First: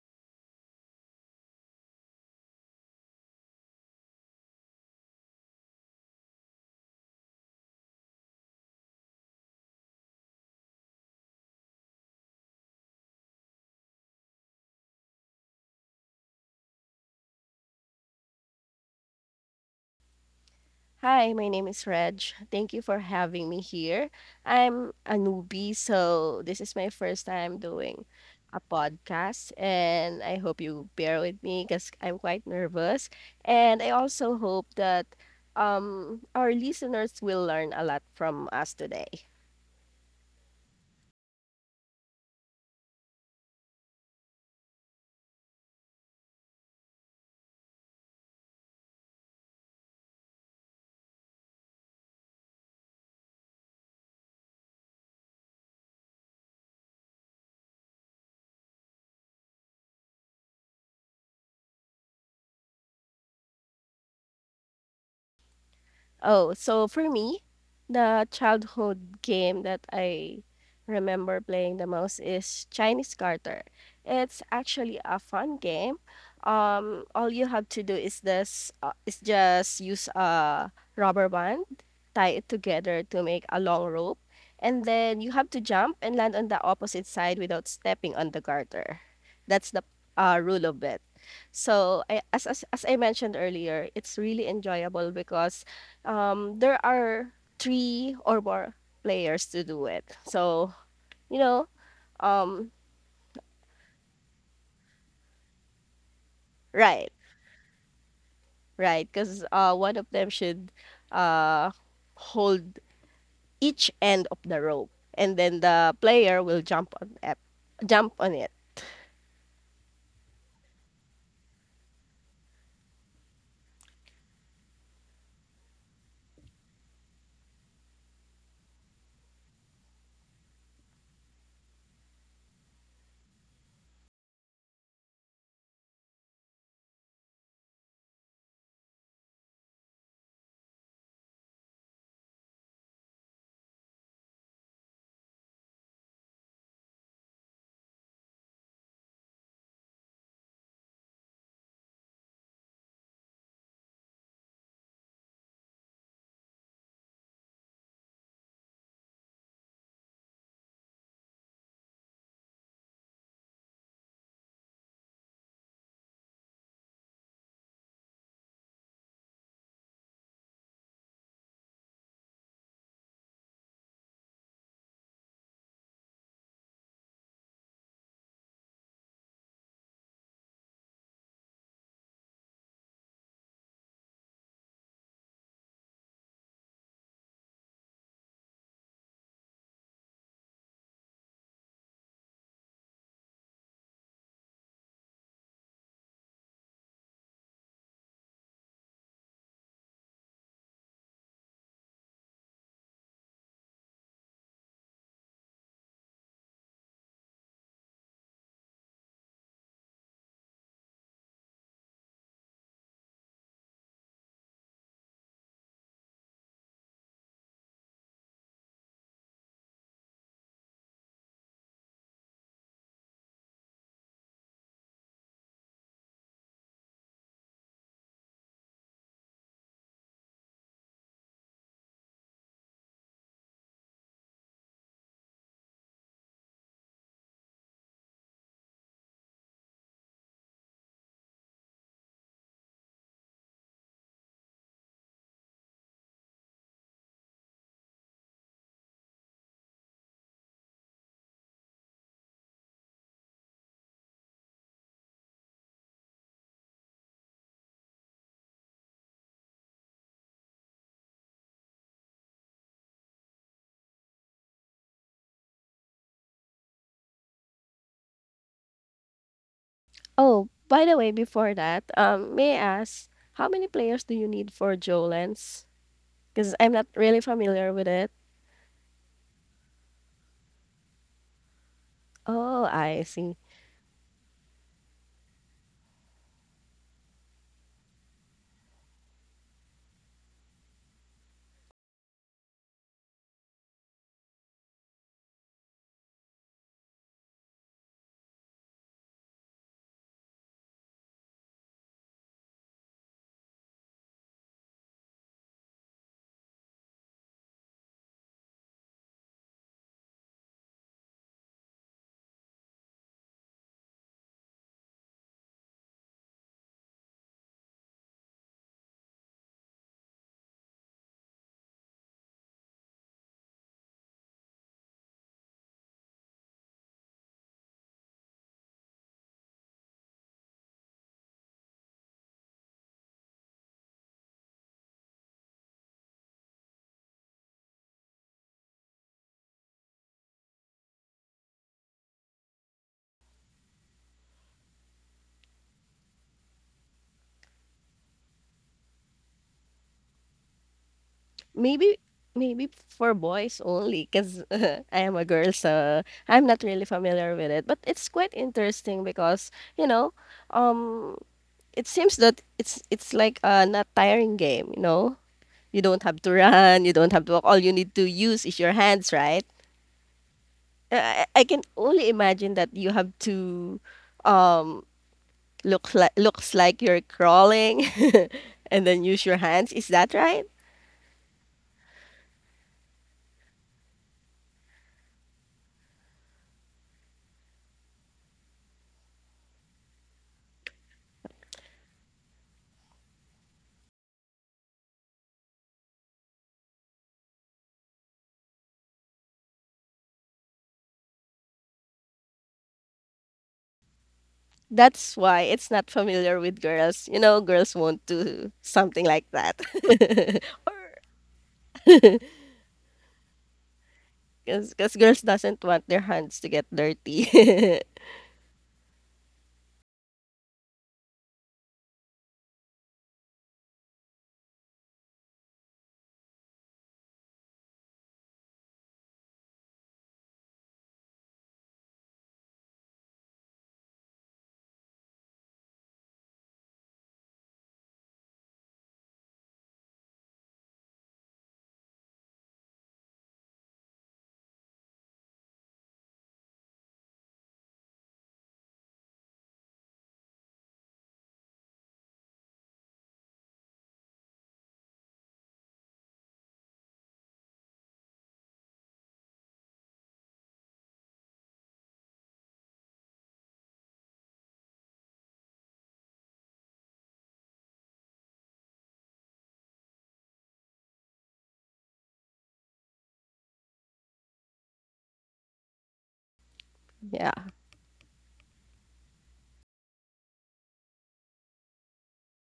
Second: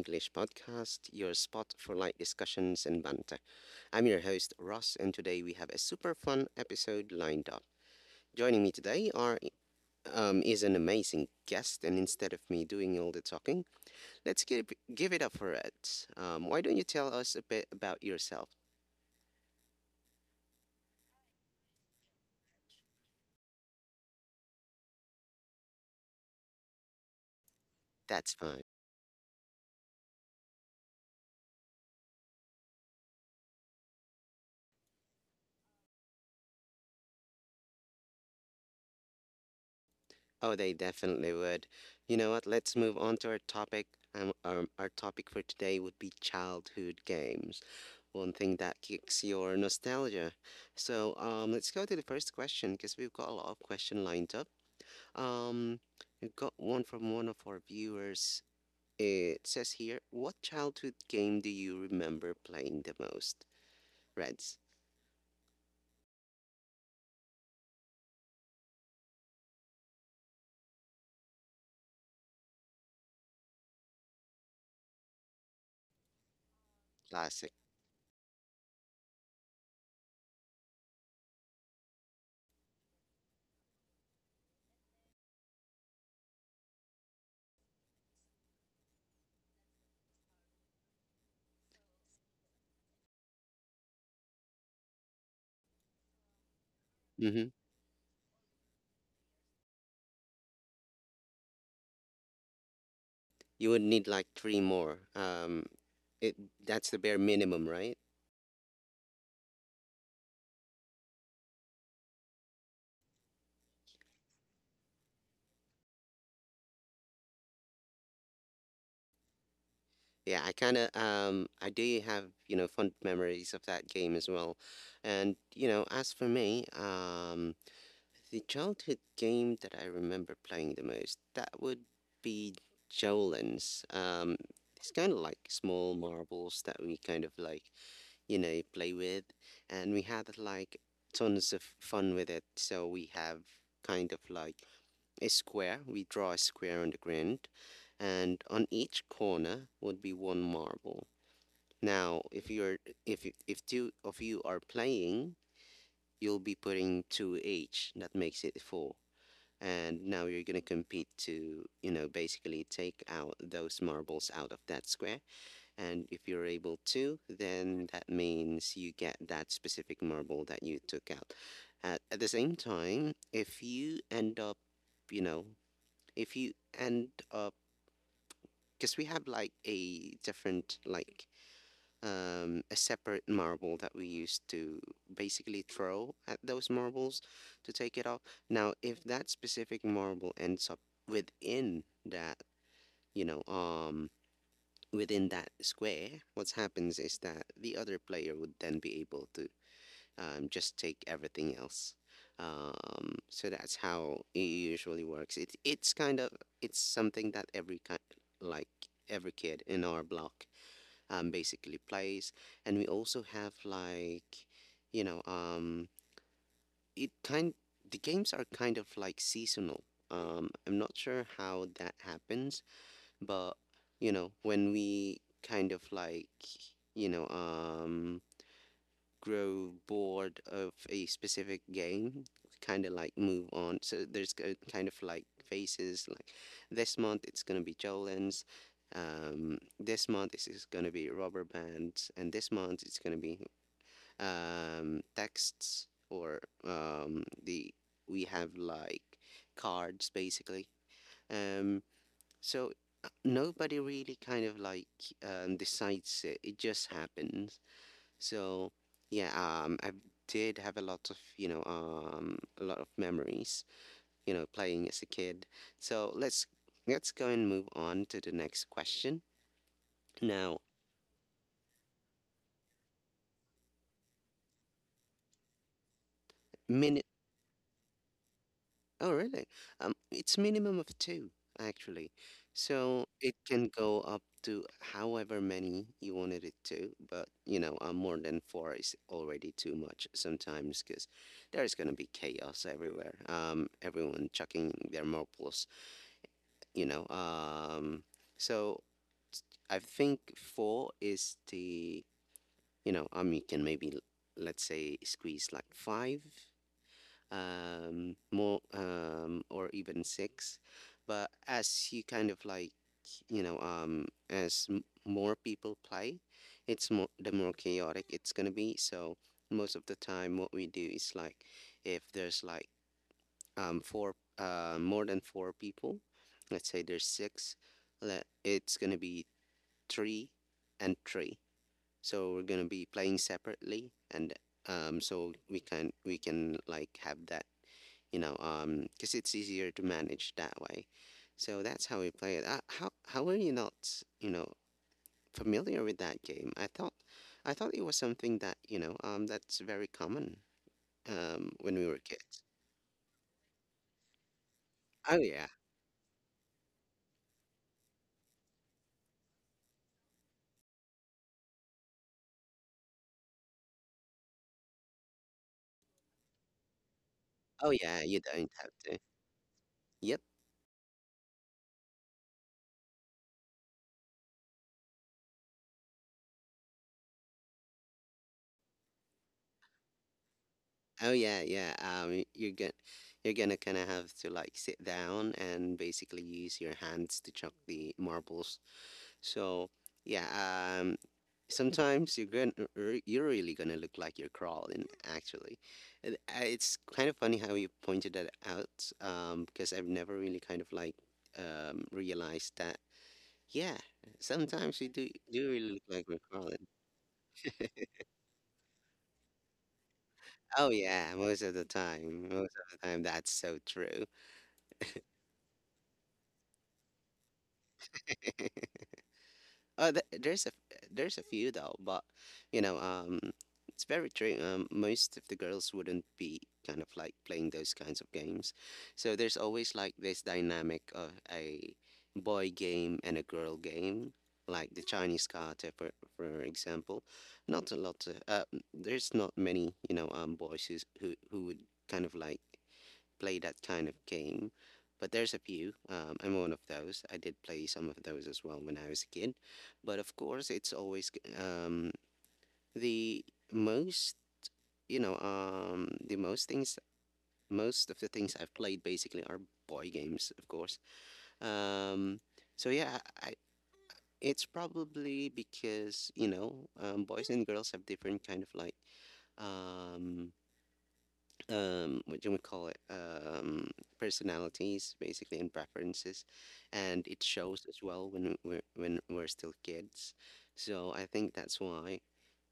English Podcast, your spot for light discussions and banter. I'm your host, Ross, and today we have a super fun episode lined up. Joining me today are is an amazing guest, and instead of me doing all the talking, let's give, give it up for it. Why don't you tell us a bit about yourself? Hi, my name is Reg. Thank you for having me here. I'm a newbie, so this is my first time doing That's a fine. podcast, and I hope you bear with me because I'm quite nervous. And I also hope that our listeners will learn a lot from us today. Oh, they definitely would. You know what? Let's move on to our topic. Our topic for today would be childhood games. One thing that kicks your nostalgia. So let's go to the first question because we've got a lot of questions lined up. Um, we've got one from one of our viewers. It says here, "What childhood game do you remember playing the most?" Reds, Oh, so for me, the childhood game that I remember playing the most is Chinese Carter. It's actually a fun game. All you classic. have to do is this is just use a rubber band, tie it together to make a long rope, and then you have to jump and land on the opposite side without stepping on the garter. That's the rule of it. So I, as I mentioned earlier, it's really enjoyable because there are Mm-hmm. three or more players to do it. So you know, um, You would need like three more. It that's the right, bare minimum, right? right, because one of them should uh hold each end of the rope, and then the player will jump on it. Jump on it. Yeah, I kind of I do have fond memories of that game as well, and as for me, the childhood game that I remember playing the most, that would be Jolens. It's kind of like small marbles that we kind of like, play with. And we had like tons of fun with it. So we have kind of like a square. We draw a square on the ground, and on each corner would be one marble. Now, if two of you are playing, you'll be putting two each. That makes it four, and now you're going to compete to basically take out those marbles out of that square, and if you're able to, then that means you get that specific marble that you took out. At the same time, if you end up you know if you end up because we have like a different like a separate marble that we used to basically throw at those marbles to take it off. Now, if that specific marble ends up within that, you know, um, within that square, what happens is that the other player would then be able to just take everything else. So that's how it usually works. It's kind of, it's something that every kind like every kid in our block basically plays, and we also have like, you know, it kind the games are kind of like seasonal. I'm not sure how that happens, but when we kind of like, you know, um, grow bored of a specific game, kind of like move on. So there's kind of like phases. Like this month, it's gonna be Jolene's. This month this is gonna be rubber bands, and this month it's gonna be texts, or the we have like cards basically. Um, so Nobody really kind of like decides it. It just happens. So yeah, I did have a lot of a lot of memories playing as a kid. So let's go and move on to the next question. Oh, Now, by the way, before that, may I ask how many players do you need for Jolens? Because I'm not min really familiar with it. oh really? It's minimum of two actually, Oh, I so it see. can go up to however many you wanted it to. But you know, more than four is already too much sometimes because there's gonna be chaos everywhere. Everyone chucking their marbles, you know um so I think four is the you can maybe, let's say, squeeze like five more or even six, but as you kind of like, as more people play, it's more the more chaotic it's gonna be. So most of the time what we do is like, if there's like four, more than four people, let's say there's six, Let it's gonna be three and three. So we're gonna be playing separately, and so we can like have that, because it's easier to manage that way. So that's how we play it. How are you not, you know, familiar with that game? I thought it was something that, that's very common, when we Maybe were kids. maybe for boys only, cause I am Oh a yeah, girl, so I'm not really familiar with it. But it's quite interesting because, you know, um, it seems that it's like a not tiring game, you know? You don't have to run, you don't have to walk. All oh you need yeah, to you use don't is have your to. hands, right? Yep. I can only imagine that you have to um look like you're crawling and then use your hands. Is that right? Oh yeah, yeah. Um, you're gonna kind of have to like sit down and basically use your hands to chuck the marbles. So yeah, sometimes you're gonna you're really gonna look like you're crawling. Actually, it's kind of funny how you pointed that out. Because I've never really kind of like realized that. Yeah, sometimes we That's why do it's really look not like we're familiar with crawling. girls. You know, girls won't do something like that. Oh or yeah, most of the time, most of the time, that's so true. because girls doesn't want their hands to get dirty. There's a, there's a few though, but you know, um, it's very true. Most of the girls wouldn't be kind of like playing those kinds of games, so there's always like this dynamic of a boy game and a girl game, like the Chinese karate, for example. Not a lot. There's not many, boys who would kind of like play that kind of game, but there's a few. I'm one of those. I did play some of those as well when I was a kid, but of course, it's always g- the most. You know, um, most of the things I've played basically are boy games, of course. Um, so yeah, it's probably because, boys and girls have different kind of like um what do we call it, personalities basically, and preferences, and it Yeah. shows as well when we're when we're still kids. So I think that's why.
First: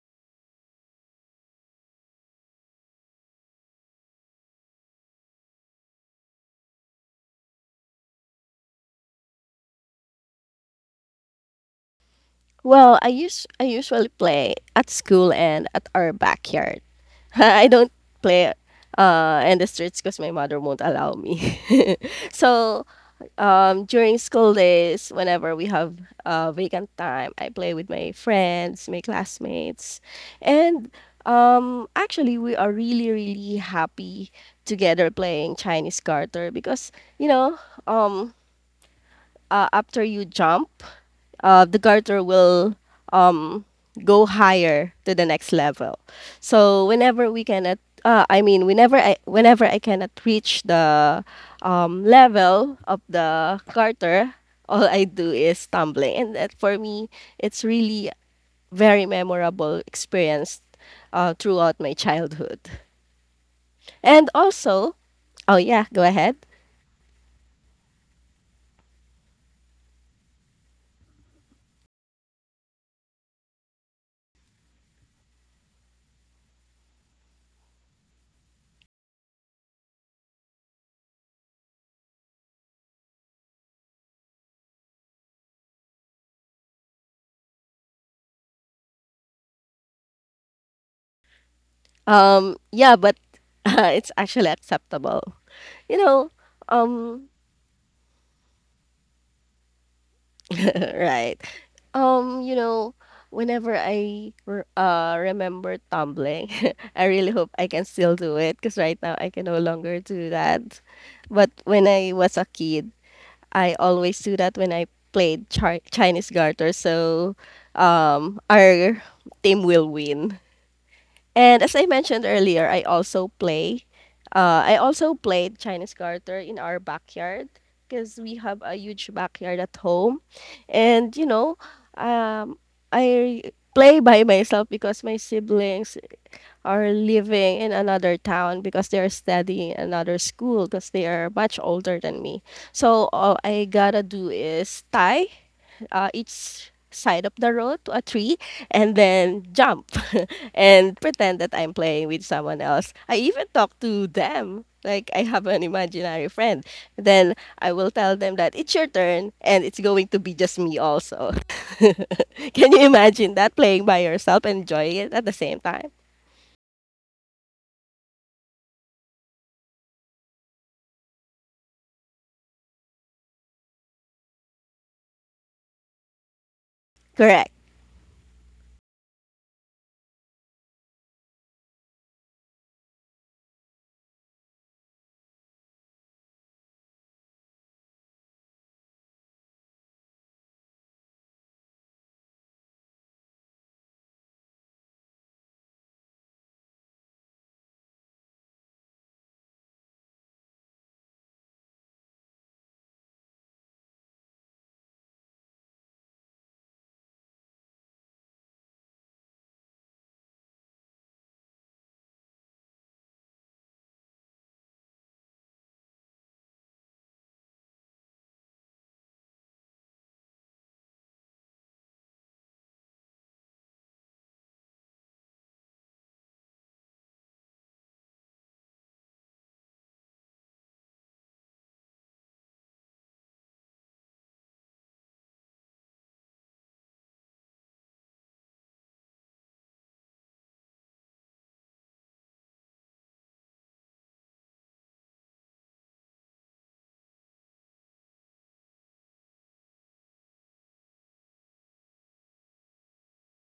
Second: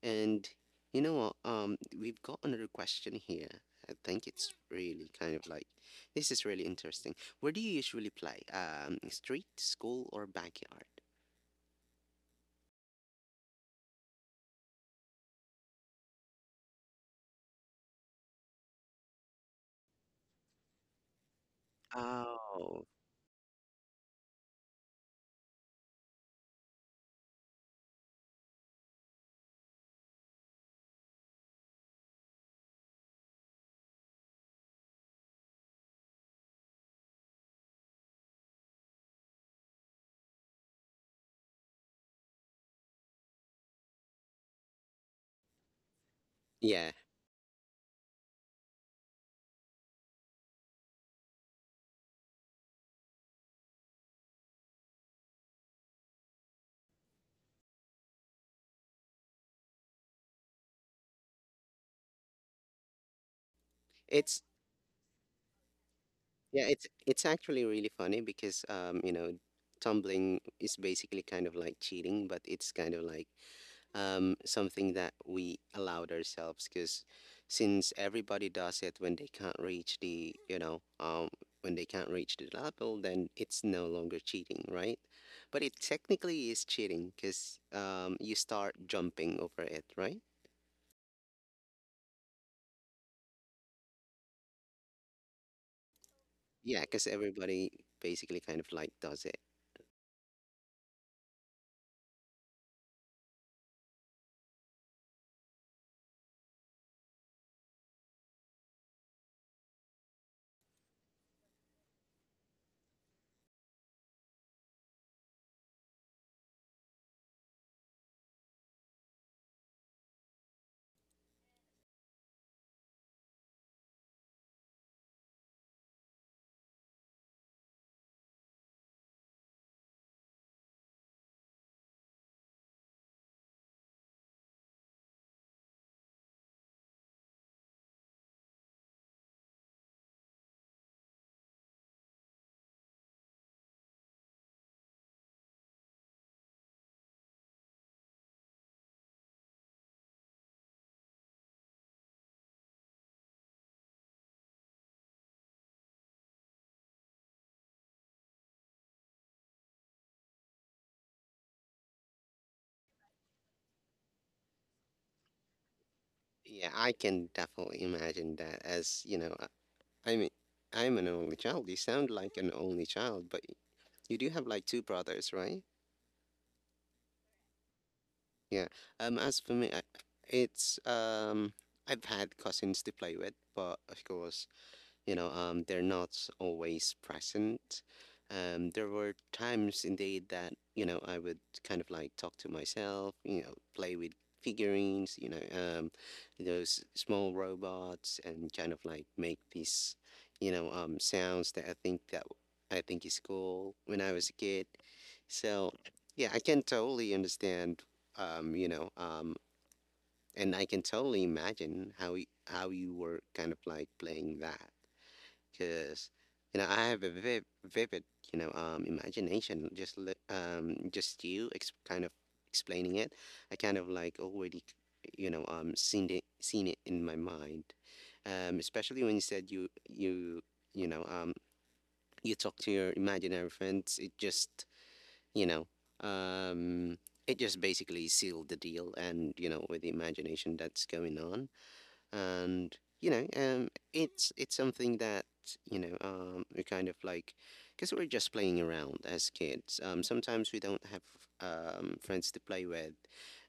And you know what, we've got another question here. I think it's really kind of like, this is really interesting. Where do you usually play, street, school, or backyard? Well, I usually play at school and at our backyard. I don't play in the streets because my mother won't allow me. so oh um during school days whenever we have vacant time, I play with my friends, my classmates. And actually we are really, really happy together playing Chinese garter because you know um after you jump, the garter will um, go higher to the next level. So yeah whenever we cannot, whenever I cannot reach the level of the garter, all I do is tumbling, and that for me, it's really very memorable experience throughout my childhood. And it's also, oh yeah, go ahead. Yeah, it's actually really funny because you know, tumbling is basically kind of like cheating, but it's kind of like something that we allowed ourselves, because since everybody does it when they can't reach the, when they can't reach the level, then it's no longer cheating, right? But it technically is cheating, because you start jumping over it, right? Yeah, but it's actually acceptable. You know, Yeah, because um, everybody basically kind of like does it. right. You know, whenever I remember tumbling, I really hope I can still do it because right now I can no longer do that. But when I was a kid, I always do that when I Chinese garter. So, our team will win. And as I mentioned earlier, I also play. I also played Chinese garter in our backyard because we have a huge backyard at home, and um, I play by myself because my siblings are living in another town because they are studying another school because they are much older than me. So all I gotta do is tie each side of the road to a tree and then jump and pretend that I'm playing with someone else. I even talk to them. Like I have an imaginary friend. Then I will tell them that it's your turn and it's going to be just me also. Can you imagine that playing by yourself and enjoying it at the same time? Yeah, I can definitely imagine that as, I mean, I'm an only child. You sound like an only child, but you do have like two brothers, right? Correct. Yeah. As for me, it's um, I've had cousins to play with, but of course, they're not always present. Um, there were times indeed that, I would kind of like talk to myself, play with figurines, those small robots, and kind of like make these, sounds that I think is cool when I was a kid. So yeah, I can totally understand, um, you know um, and I can totally imagine how you were kind of like playing that, because I have a vivid, vivid, imagination. Just li- just you kind of explaining it, I kind of like already, seen it, seen it in my mind. Especially when you said you know um you talk to your imaginary friends, it just, you know um it just basically sealed the deal. And with the imagination that's going on, and it's something that, we kind of like, because we're just playing around as kids. Um, sometimes we don't have friends to play with,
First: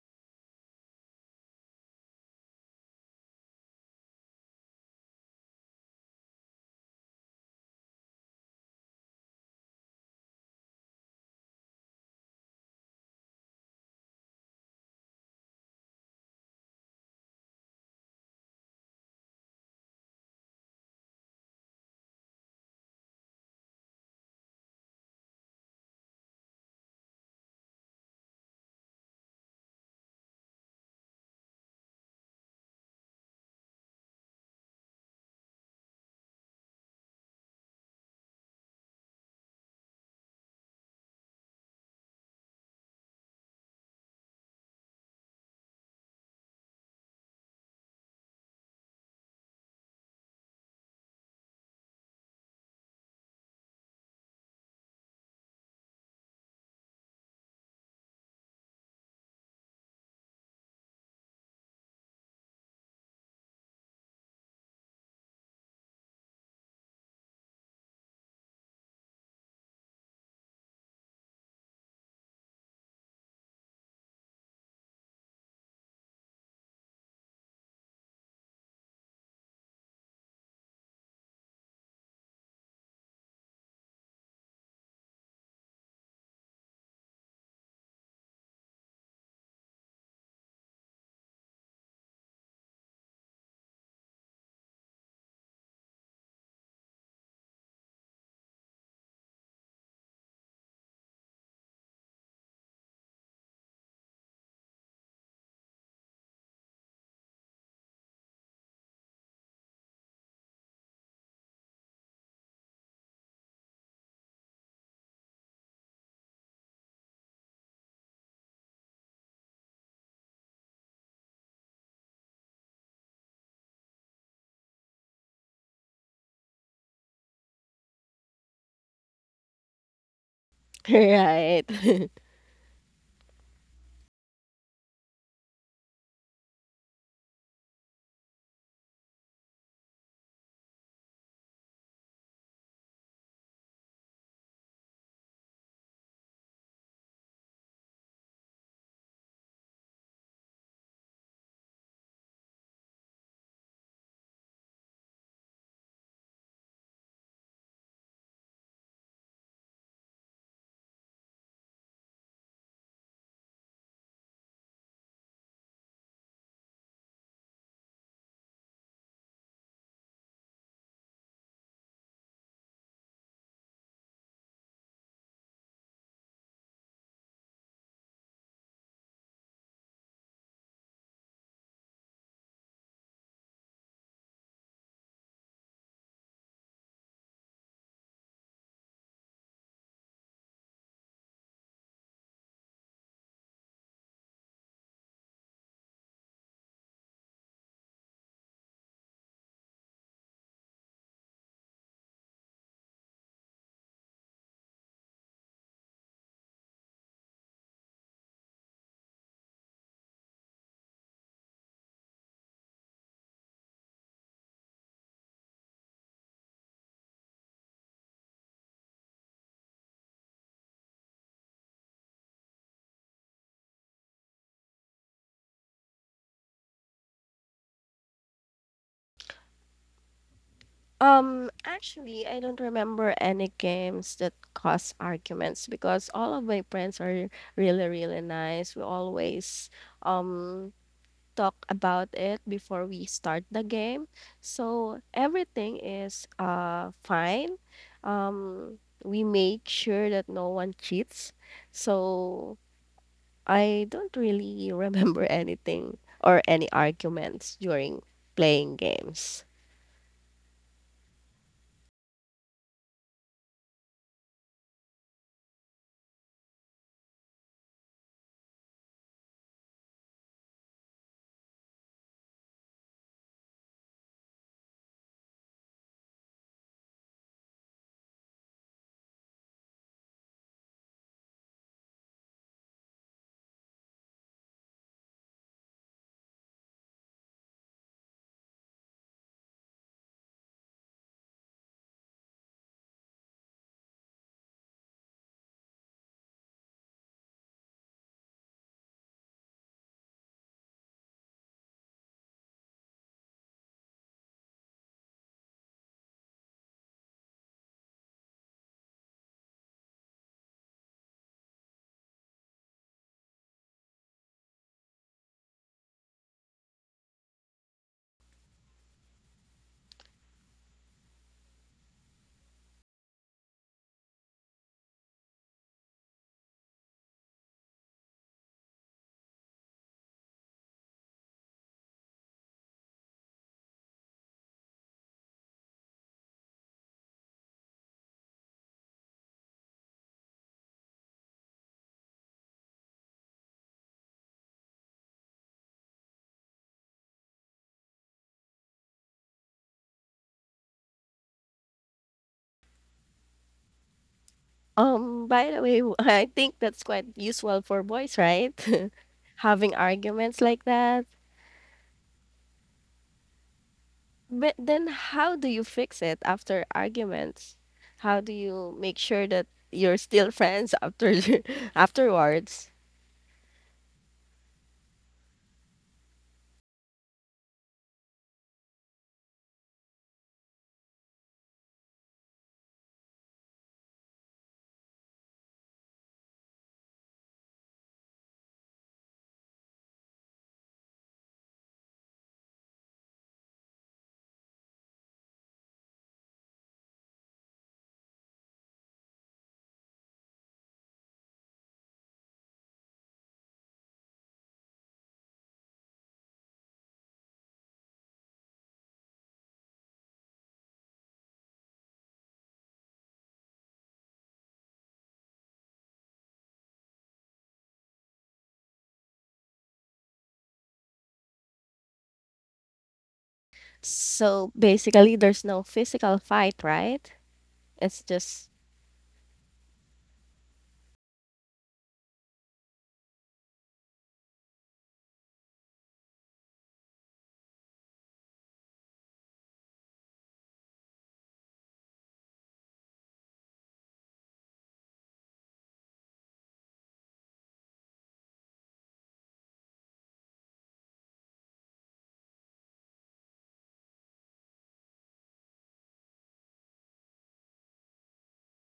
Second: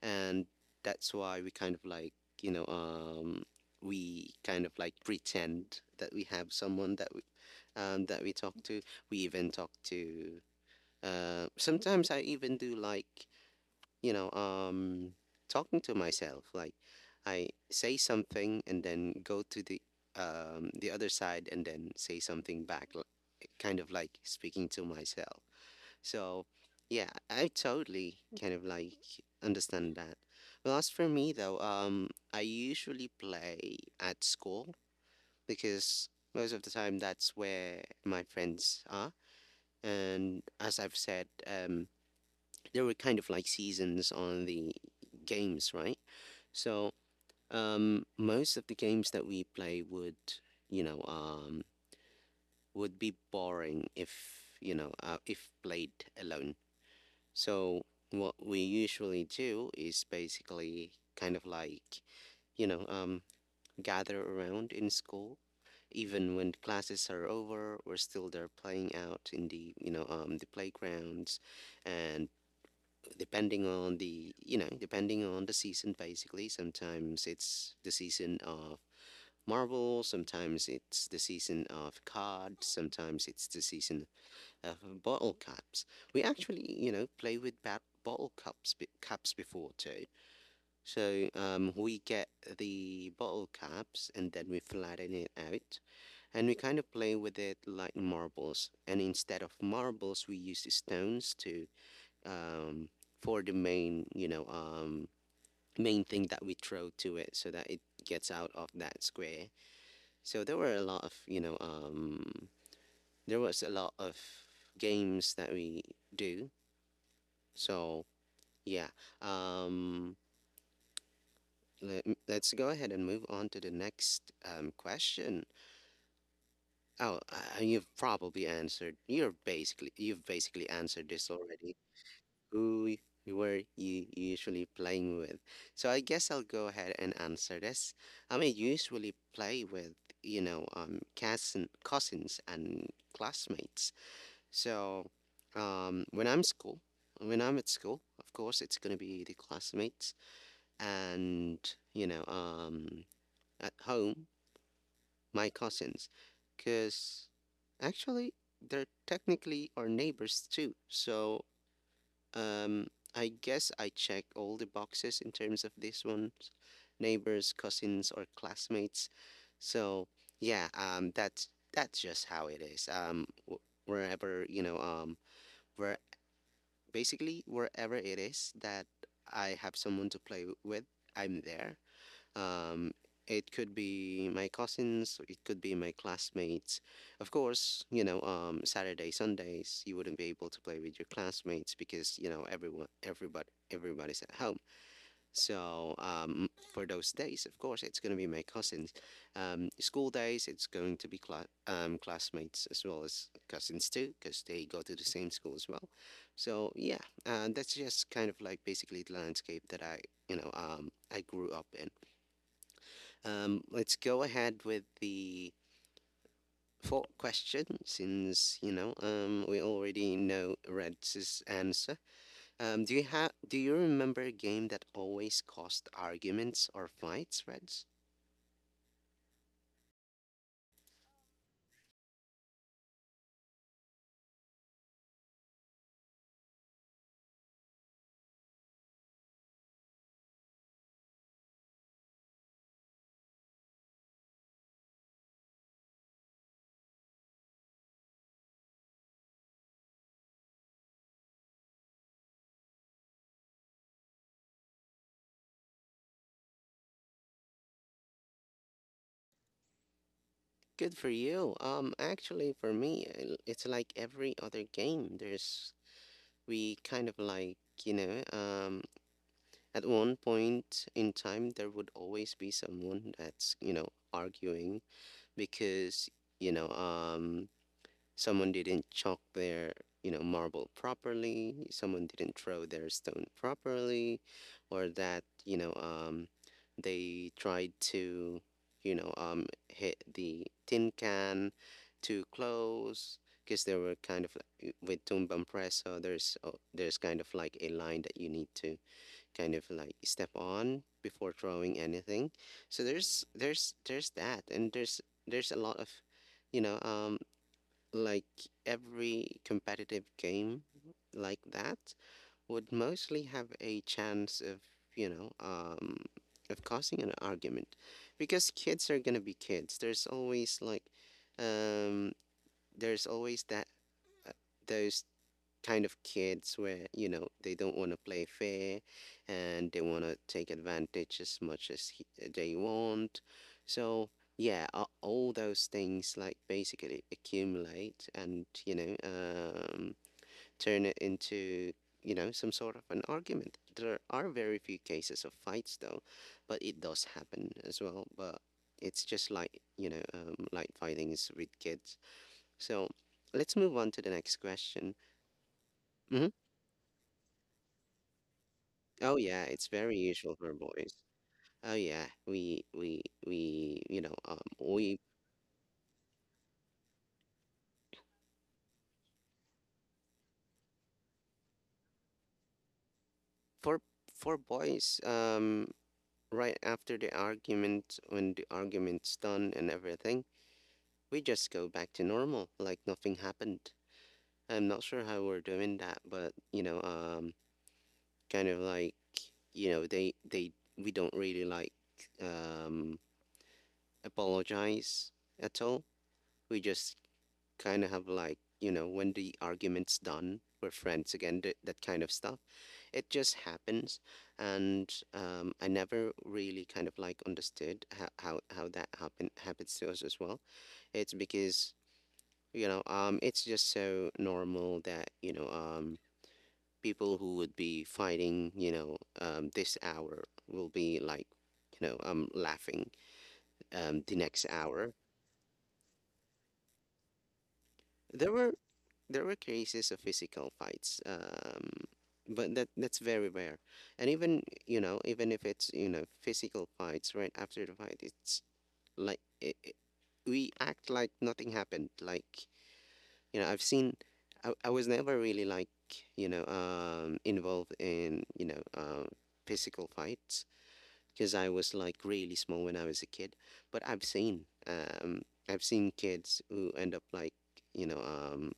and that's why we kind of like, you know um we kind of like pretend that we have someone that we talk to. we even talk to uh, sometimes I even do like, you know, um, talking to myself. Like, I say something and then go to the other side and then say something back, kind of like speaking to myself. So yeah, I totally kind of like understand that. Well, as for me though, I usually play at school because most of the time that's where my friends are. And as I've said, there were kind of like seasons on the games, right? So most of the games that we play would, you know, um, would be boring if, if played alone. So what we usually do is basically kind of like, you know um, gather around in school. Even when classes are over, we're still there playing out in the the playgrounds, and depending on the depending on the season. Basically sometimes it's the season of marvel, sometimes it's the season of cod, sometimes it's the season of bottle caps. We actually play with bottle cups caps before too. So we get the bottle caps and then we flatten it out, and we kind of play with it like marbles, and instead of marbles we use the stones to um, for the main thing that we throw to it so that it gets out of that square. So there were a lot of, there was a lot of games that we do. So yeah, um, let's go ahead and move on to the next question. Oh, you've probably answered. You're basically you've basically answered this already. Right. who y- you were you usually playing with. So I guess I'll go ahead and answer this. I mean, usually play with, cousins and classmates. So um, when I'm school, when I'm at school, of course, it's going to be the classmates and, you know, um, at home, my cousins. Because actually, they're technically our neighbors too. So um, I guess I check all the boxes in terms of this one, neighbors, cousins, or classmates. So yeah, that's just how it is. Wherever where basically wherever it is that I have someone to play with, I'm there. Um, it could be my cousins, it could be my classmates. Of course, Saturday, Sundays, you wouldn't be able to play with your classmates because, you know, everybody's at home. So for those days, of course, it's going to be my cousins. School days, it's going to be classmates as well as cousins too, because they go to the same school as well. So yeah, that's just kind of like basically the landscape that I, I grew up in. Let's go ahead with the fourth question since, we already know Red's answer. Do you remember a game that always caused arguments or fights, Reds? Actually, I don't remember any games that cause arguments because all of my friends are really, really nice. We always um talk about it before we start the game. So everything is fine. Um, we made sure that no one cheats. So I don't really remember anything or any arguments during playing games. Good for you. Actually, for me, it's like every other game. There's we kind of like, you know, um, at one point in time, there would always be someone that's, you know, arguing because, you know, um, someone didn't chalk their, you know, marble properly, someone didn't throw their stone properly, or that, they tried to, hit the tin can too close. Because there were kind of like with tumbang preso, there's kind of like a line that you need to kind of like step on before throwing anything. So there's that, and there's a lot of, you know, um, like every competitive game like that would mostly have a chance of you know um of causing an argument, because kids are gonna be kids. There's always like um there's always that uh, those kind of kids where you know they don't want to play fair, and they want to take advantage as much as they want. So yeah, all those things like basically accumulate and turn it into some sort of an argument. There are very few cases of fights though, but it does happen as well. But it's just like like fighting is with kids, so let's move on to the next question. By the way, I Mhm. think that's quite usual for boys, right? Oh yeah, it's Having very usual arguments for like boys. that. Oh yeah, we But then we how do you fix it after arguments? How do you make sure that you're still friends after afterwards? for for boys, right after the argument, when the argument's done and everything, we just go back to normal like nothing happened. I'm not sure how we're doing that, but kind of like you know they we don't really like um apologize at all. We just kind of have like, you know, when the argument's done, we're friends again, that kind of stuff. It just happens. And I never really kind of like understood how that happens to us as well. It's because it's just so normal that people who would be fighting this hour will be like laughing the next So hour. basically there's no physical fight, right? It's There just were there were cases of physical fights, but that's very rare. And even, you know, even if it's, you know, physical fights, right after the fight, it's like we act like nothing happened. Like, you know, I've seen, I was never really like involved in physical fights because I was like really small when I was a kid. But I've seen kids who end up like you know um,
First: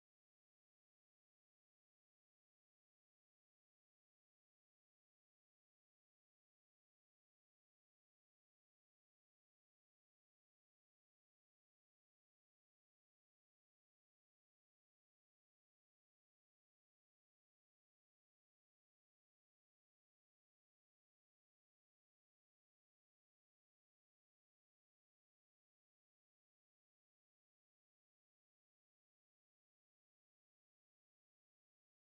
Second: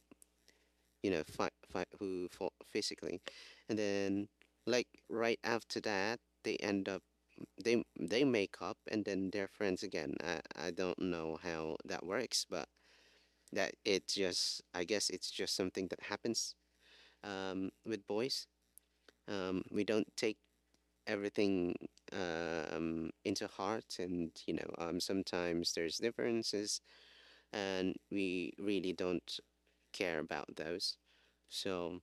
you know, fight, fight who fought physically, and then like right after that, they end up they make up and then they're friends again. I don't know how that works, but that it just, I guess it's just something that happens with boys. We don't take everything into heart. And sometimes there's differences, and we really don't care about those. So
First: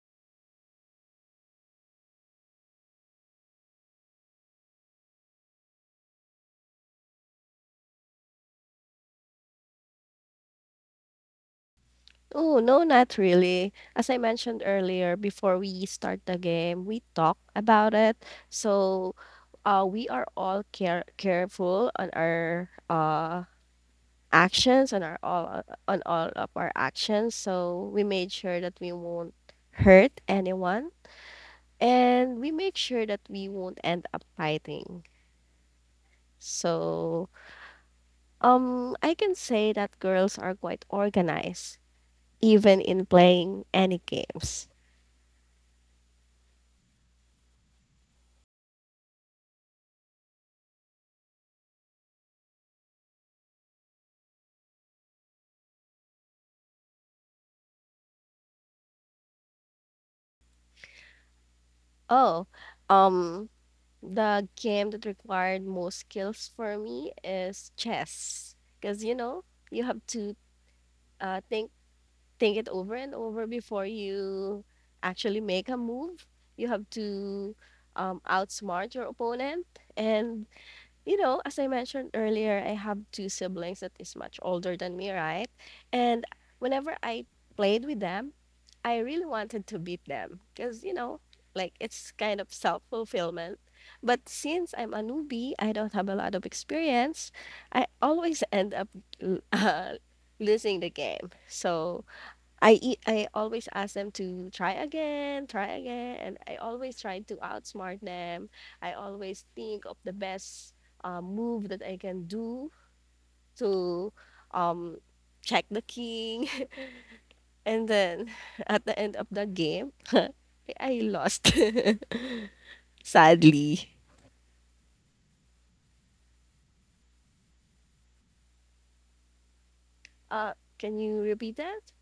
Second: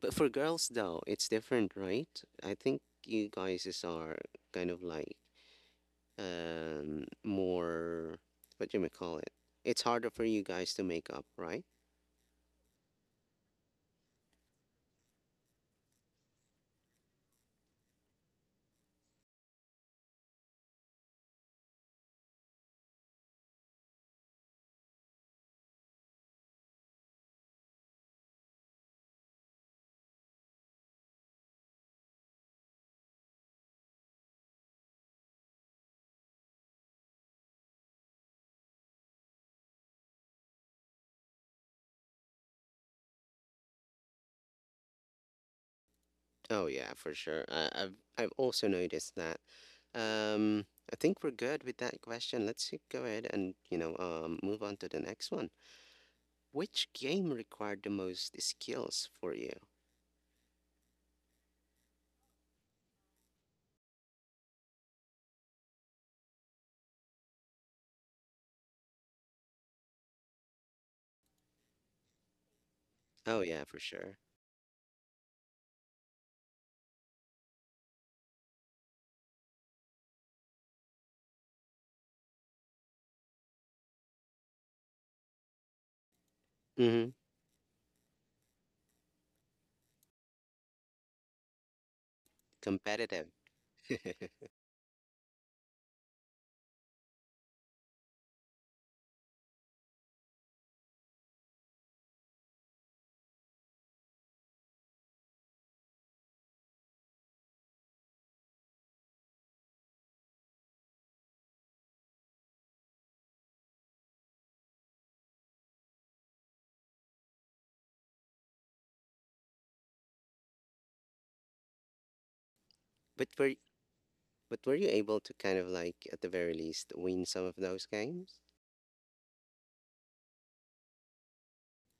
but for girls, though, it's different, right? I think you guys is are kind of like more, what do you may call it. It's harder for you guys to make up, right? oh, no, not really. As I mentioned earlier, before we start the game, we talk about it. So, we are all careful on our actions on our all on all of our actions. So we made sure that we won't hurt anyone, and we make sure that we won't end up fighting. So, I can say that girls are quite organized, even in playing any games. Oh yeah, for sure. I've also noticed that. Um, I think we're good with that question. Let's see, go ahead and move on to the next one. Which game required the most skills for you? Oh, um, the game that required most skills for me is chess. Because, you know, you have to uh, think think it over and Oh over yeah, for before sure. you actually make a move. You have to outsmart your opponent. And you know, as I mentioned earlier, I have two siblings that is much older than me, right? And whenever Mm-hmm. I played with them, I really wanted to beat them because, you know, like it's kind of self Competitive, fulfillment. But since I'm a newbie, I don't have a lot of experience, I always end up l- uh, losing the game. So, I always ask them to try again, and I always try to outsmart them. I always think of the best move that I can do to um check the king, and then at the end of the game, I lost. but for Sadly. but were you able to kind of like, at the very least, win some of those games? Uh, can you repeat that?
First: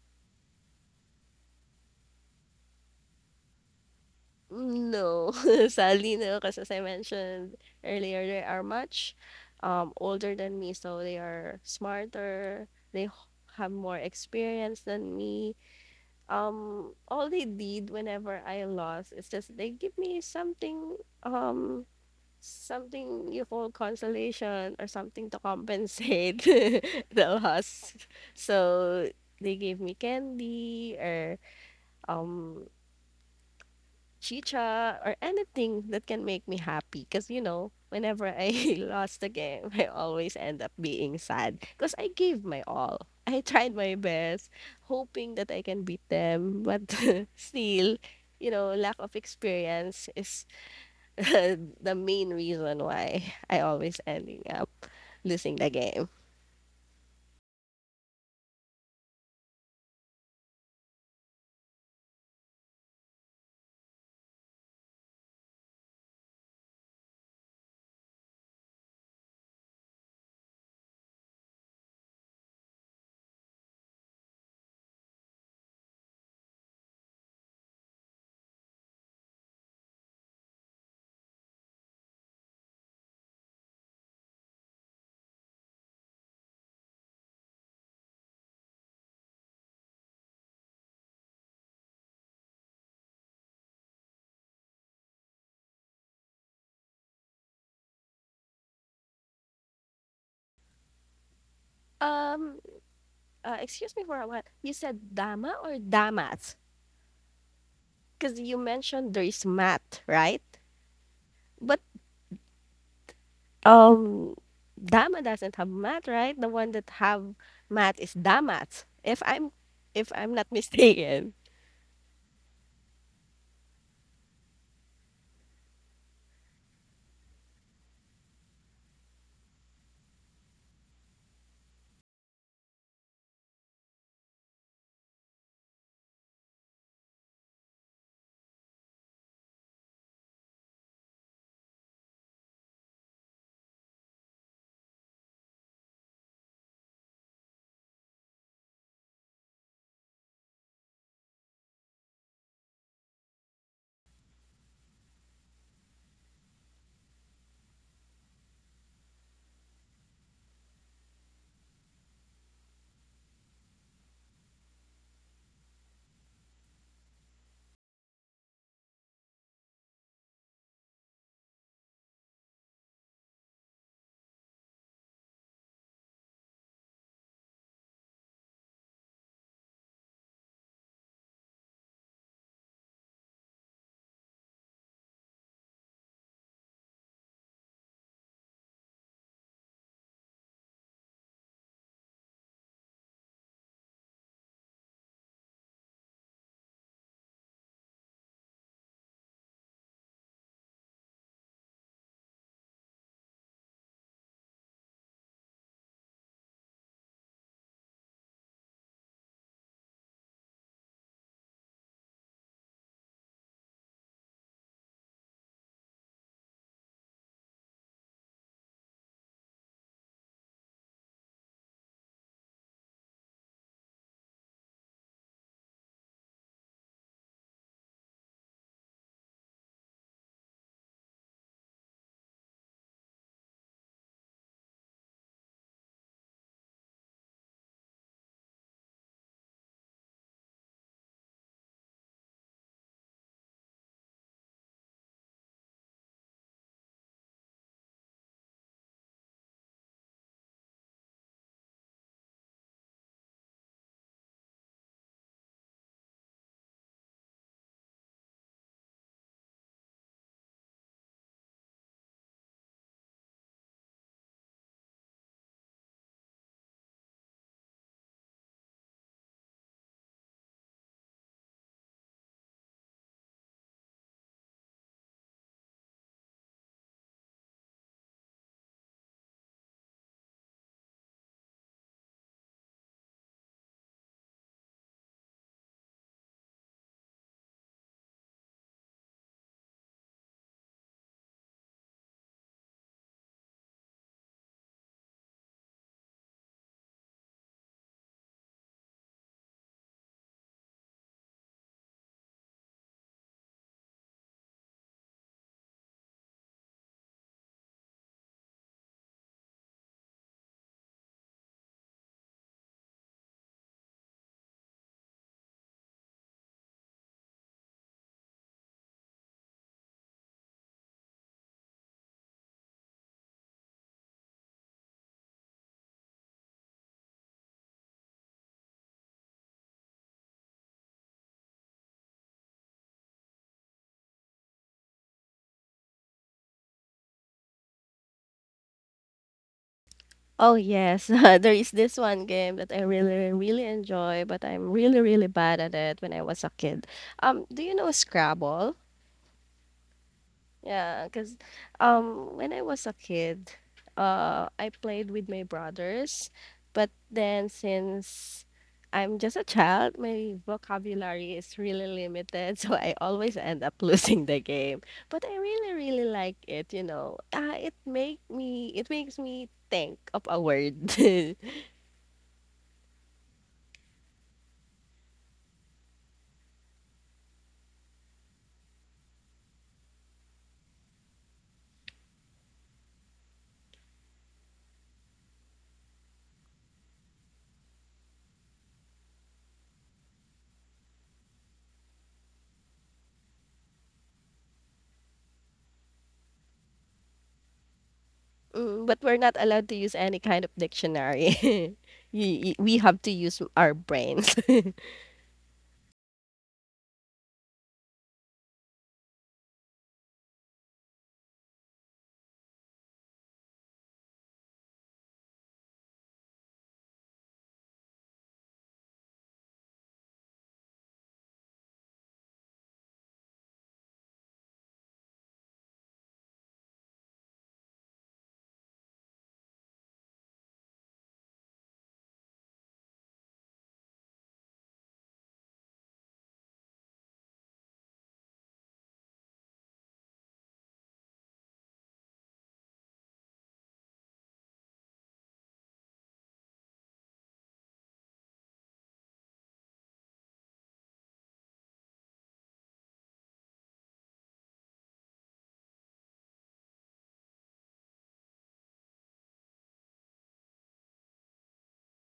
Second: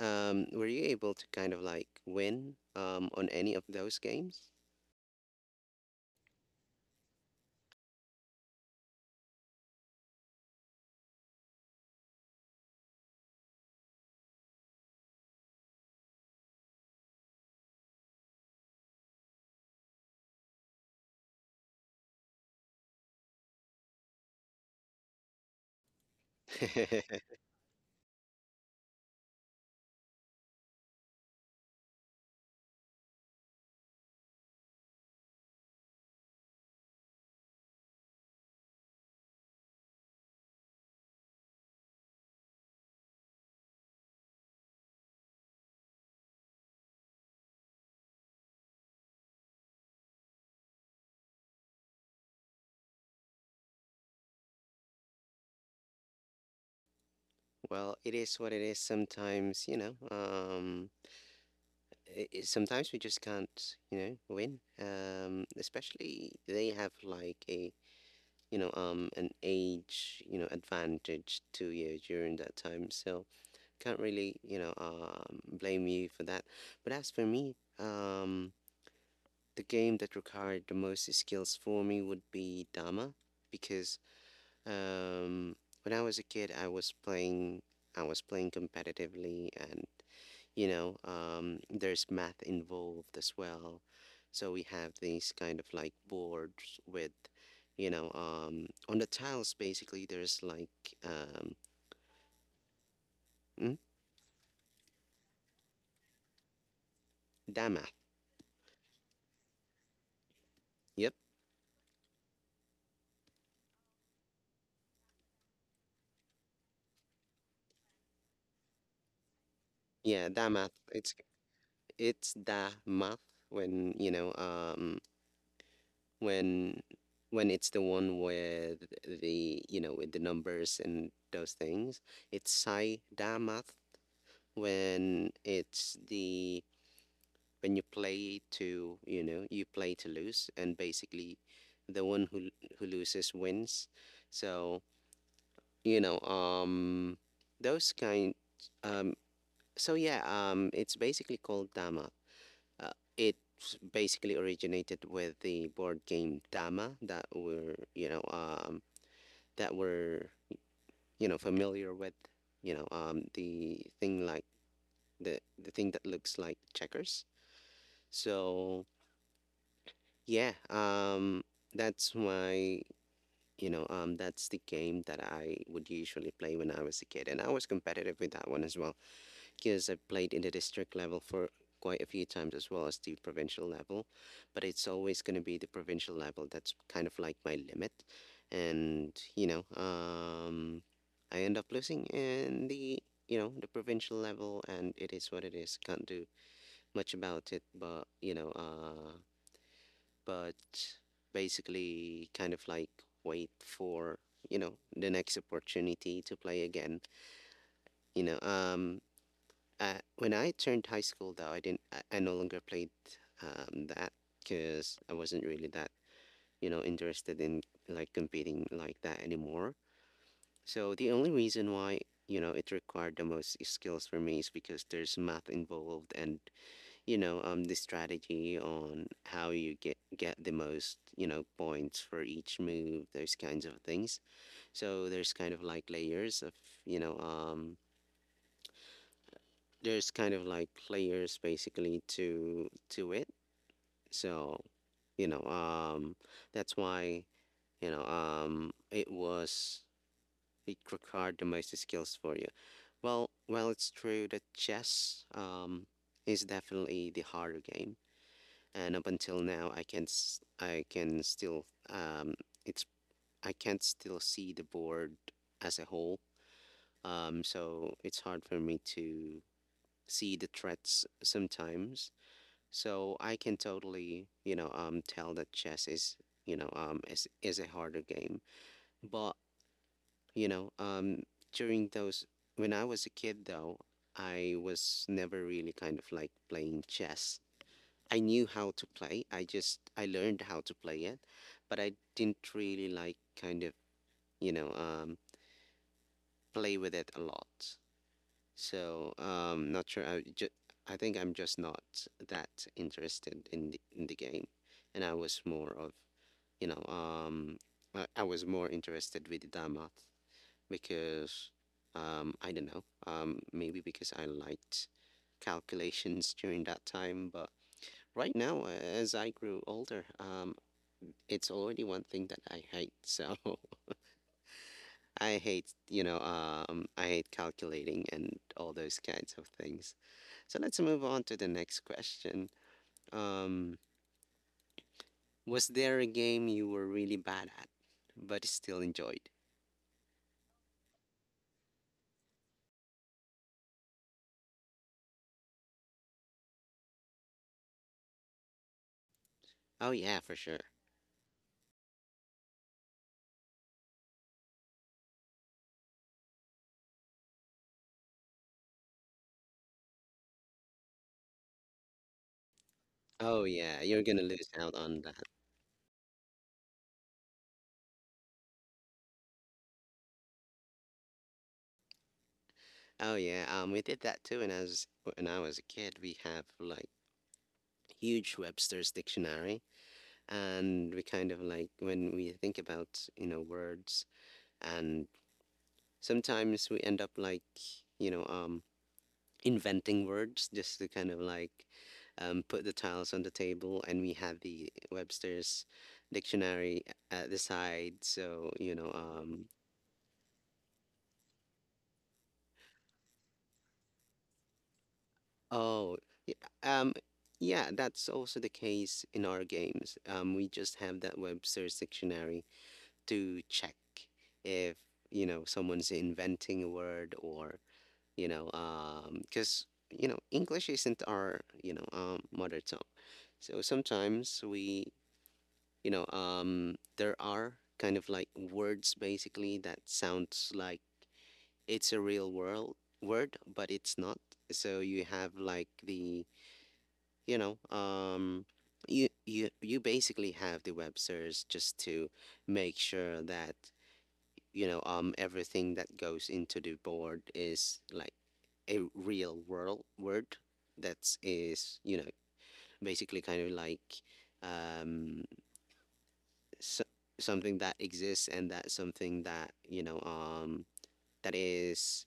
Were you able to kind of like win on any of those games? No, sadly no, because as I mentioned earlier, they are much older than me, so they are smarter, they h- have more experience than me. All they did whenever I lost is just they give me something um something you call consolation or something to compensate the loss. So they gave me candy or um chicha or anything that can make me happy because you know whenever I lost the game, I always end up being sad because I gave my all. I tried my best, hoping that I can beat them, but still, you know, lack of experience is the main reason why I always ending up losing the game. Well, it is what it is sometimes, you know. Sometimes we just can't, you know, win. Especially they have like a, an age, you know, advantage to you during that time. So can't really, blame you for that. But as for me, um, the game that required the most skills for me would be Dama, because um, when I was a kid, I was playing competitively, and, there's math involved as well. So we have these kind of like boards with, on the tiles basically. There's like um, um mm, excuse me for a while, you said Dama or Damas? Dama. Because you mentioned there is mat, right? Yep. But Um, Dama doesn't have math, right? The one that have math is Damat. If Yeah, I'm not that math. Mistaken. It's that math when when when it's the one with the, you know, with the numbers and those things. It's sai damath when it's the when you play to, you know, you play to lose, and basically the one who loses wins. So you know um those kind, um so yeah, it's basically called damath. Uh, it basically originated with the board game Dama that we're, that we're, you know, familiar with, the thing like the thing that looks like checkers. So yeah, that's why, that's the game that I would usually play when I was a kid, and I was competitive with that one as well, because I've played in the district level for quite a few times as well as the provincial level. But it's always going to be the provincial level that's kind of like my limit. And, I end up losing in the, you know, the provincial level, and it is what it is. Can't do much about it, but, you know, but basically kind of like wait for, you know, the next opportunity to play again, you know um when I turned high school, though, I didn't. I no longer played that, because I wasn't really that, you know, interested in like competing like that anymore. So the only reason why, you know, it required the most skills for me is because there's math involved, and, the strategy on how you get the most, you know, points for each move, those kinds of things. So there's kind of like layers of, you know, um, there's kind of like layers basically to it. So, you know, um that's why, it was it required the most skills for you. Well, it's true that chess is definitely the harder game. And up until now I can I can still it's I can't still see the board as a whole. Um, so it's hard for me to see the threats sometimes. So I can totally, tell that chess is, is a harder game. But you know, um, during those when I was a kid, though, I was never really kind of like playing chess. I knew how to play. I just I learned how to play it, but I didn't really like kind of, you know, um, play with it a lot. So not sure. I think I'm just not that interested in the game, and I was more of you know um, I was more interested with Damat because I don't know, maybe because I liked calculations during that time. But right now, as I grew older, it's already one thing that I hate. So I hate, I hate calculating and all those kinds of things. So let's move on to the next question. Um, was there a game you were really bad at, but still enjoyed? Oh yes, there is this one game that I really, really enjoy, but I'm really, really bad at it when I was a kid. Do you know Scrabble? Oh yeah, for sure. Yeah, because when I was a kid, I played with my brothers, but then since I'm just a child, my vocabulary is really limited, so I always Oh end yeah, up you're gonna losing the lose out game. on that. But I really, really like it, you know. It make me, it makes me think of a word. Oh yeah, we did that too when I was a kid. We have like huge Webster's dictionary, and we kind of like when we think about, you know, words, and sometimes we end up like, you know, inventing words just to kind of like, put the tiles on the table, and we have the Webster's dictionary at the side. So you Mm, know, but we're not allowed to use any kind of dictionary. We have to use our brains. oh, y- um, yeah, that's also the case in our games. We just have that Webster's dictionary to check if, you know, someone's inventing a word, or you know, because you know English isn't our, mother tongue. So sometimes we, you know, there are kind of like words basically that sounds like it's a real world word, but it's not. So you have like the, you know, you basically have the websters just to make sure that, you know, everything that goes into the board is like a real world word that is, you know, basically kind of like, um so, something that exists, and that's something that, you know, that is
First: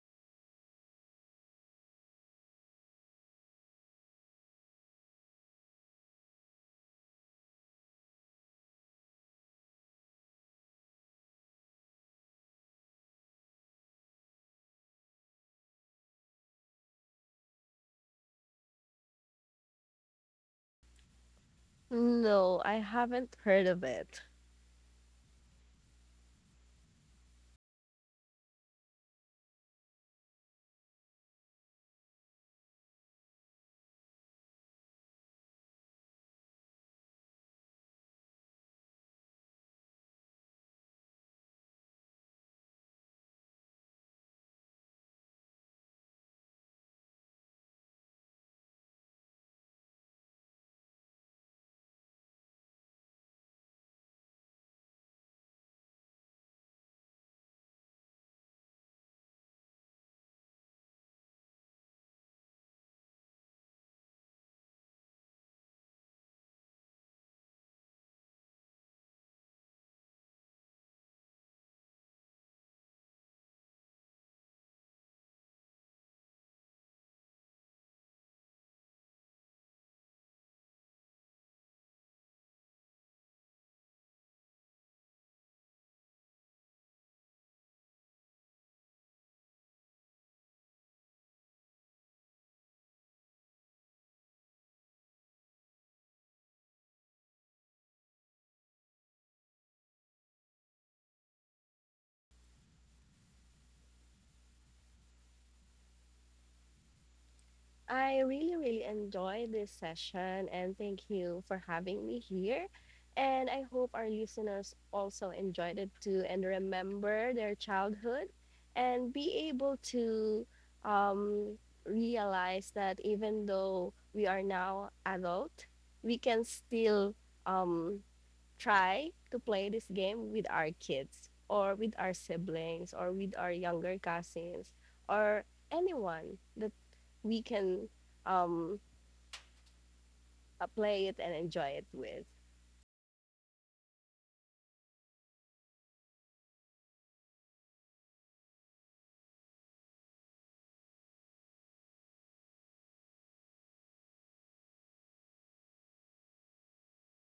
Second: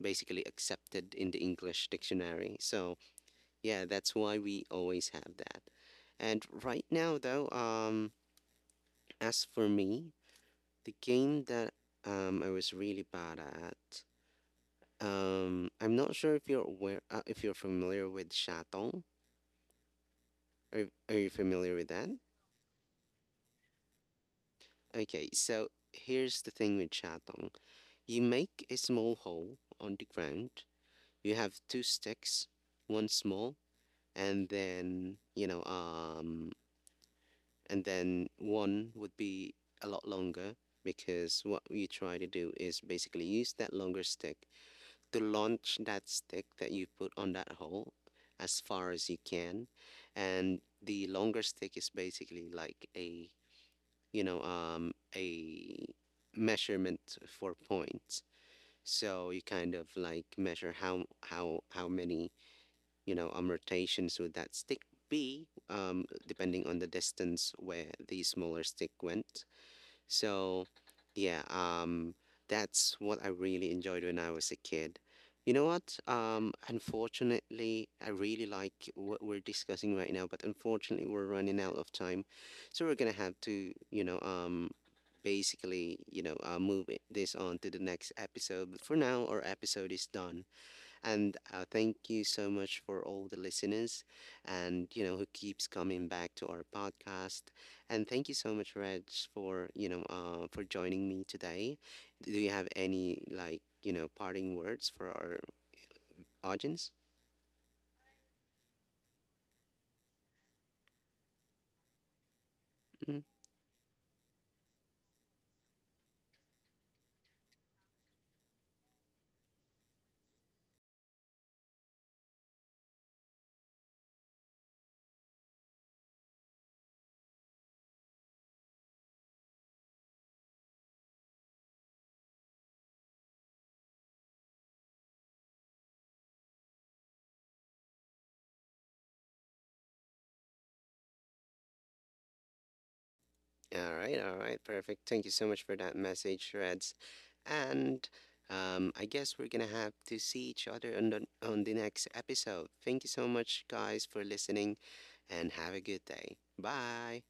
basically accepted in the English dictionary. So yeah, that's why we always have that. And right now though, as for me, the game that I was really bad at, I'm not sure if you're aware, if you're familiar with Shatong. Are you familiar with that? No, I haven't heard of it. Okay, so here's the thing with Shatong. You make a small hole on the ground, you have two sticks, one small, and then, and then one would be a lot longer, because what you try to do is basically use that longer stick to launch that stick that you put on that hole as far as you can, and the longer stick is basically like a, a measurement for points. So you kind of like measure how how many, rotations with that stick depending on the distance where the smaller stick went. So, yeah, that's what I really enjoyed when I was a kid. You know what? Unfortunately, I really like what we're discussing right now, but unfortunately, we're running out of time, so we're gonna have to, you know, basically, you know, move this on to the next episode. But for now, our episode is done. And thank you so much for all the listeners and, you know, who keeps coming back to our podcast. And thank you so much, Reg, for, you know, for joining me today. Do you have any, like, you know, parting words for our audience? I really, really enjoyed this session and thank you for having me here. Mhm. And I hope our listeners also enjoyed it too and remember their childhood and be able to um, realize that even though we are now adult, we can still um, try to play this game with our kids or with our siblings or with our younger cousins or anyone that we can um play it and enjoy it with. All right, perfect. Thank you so much for that message, Reds. And I guess we're gonna have to see each other on the next episode. Thank you so much, guys, for listening, and have a good day. Bye.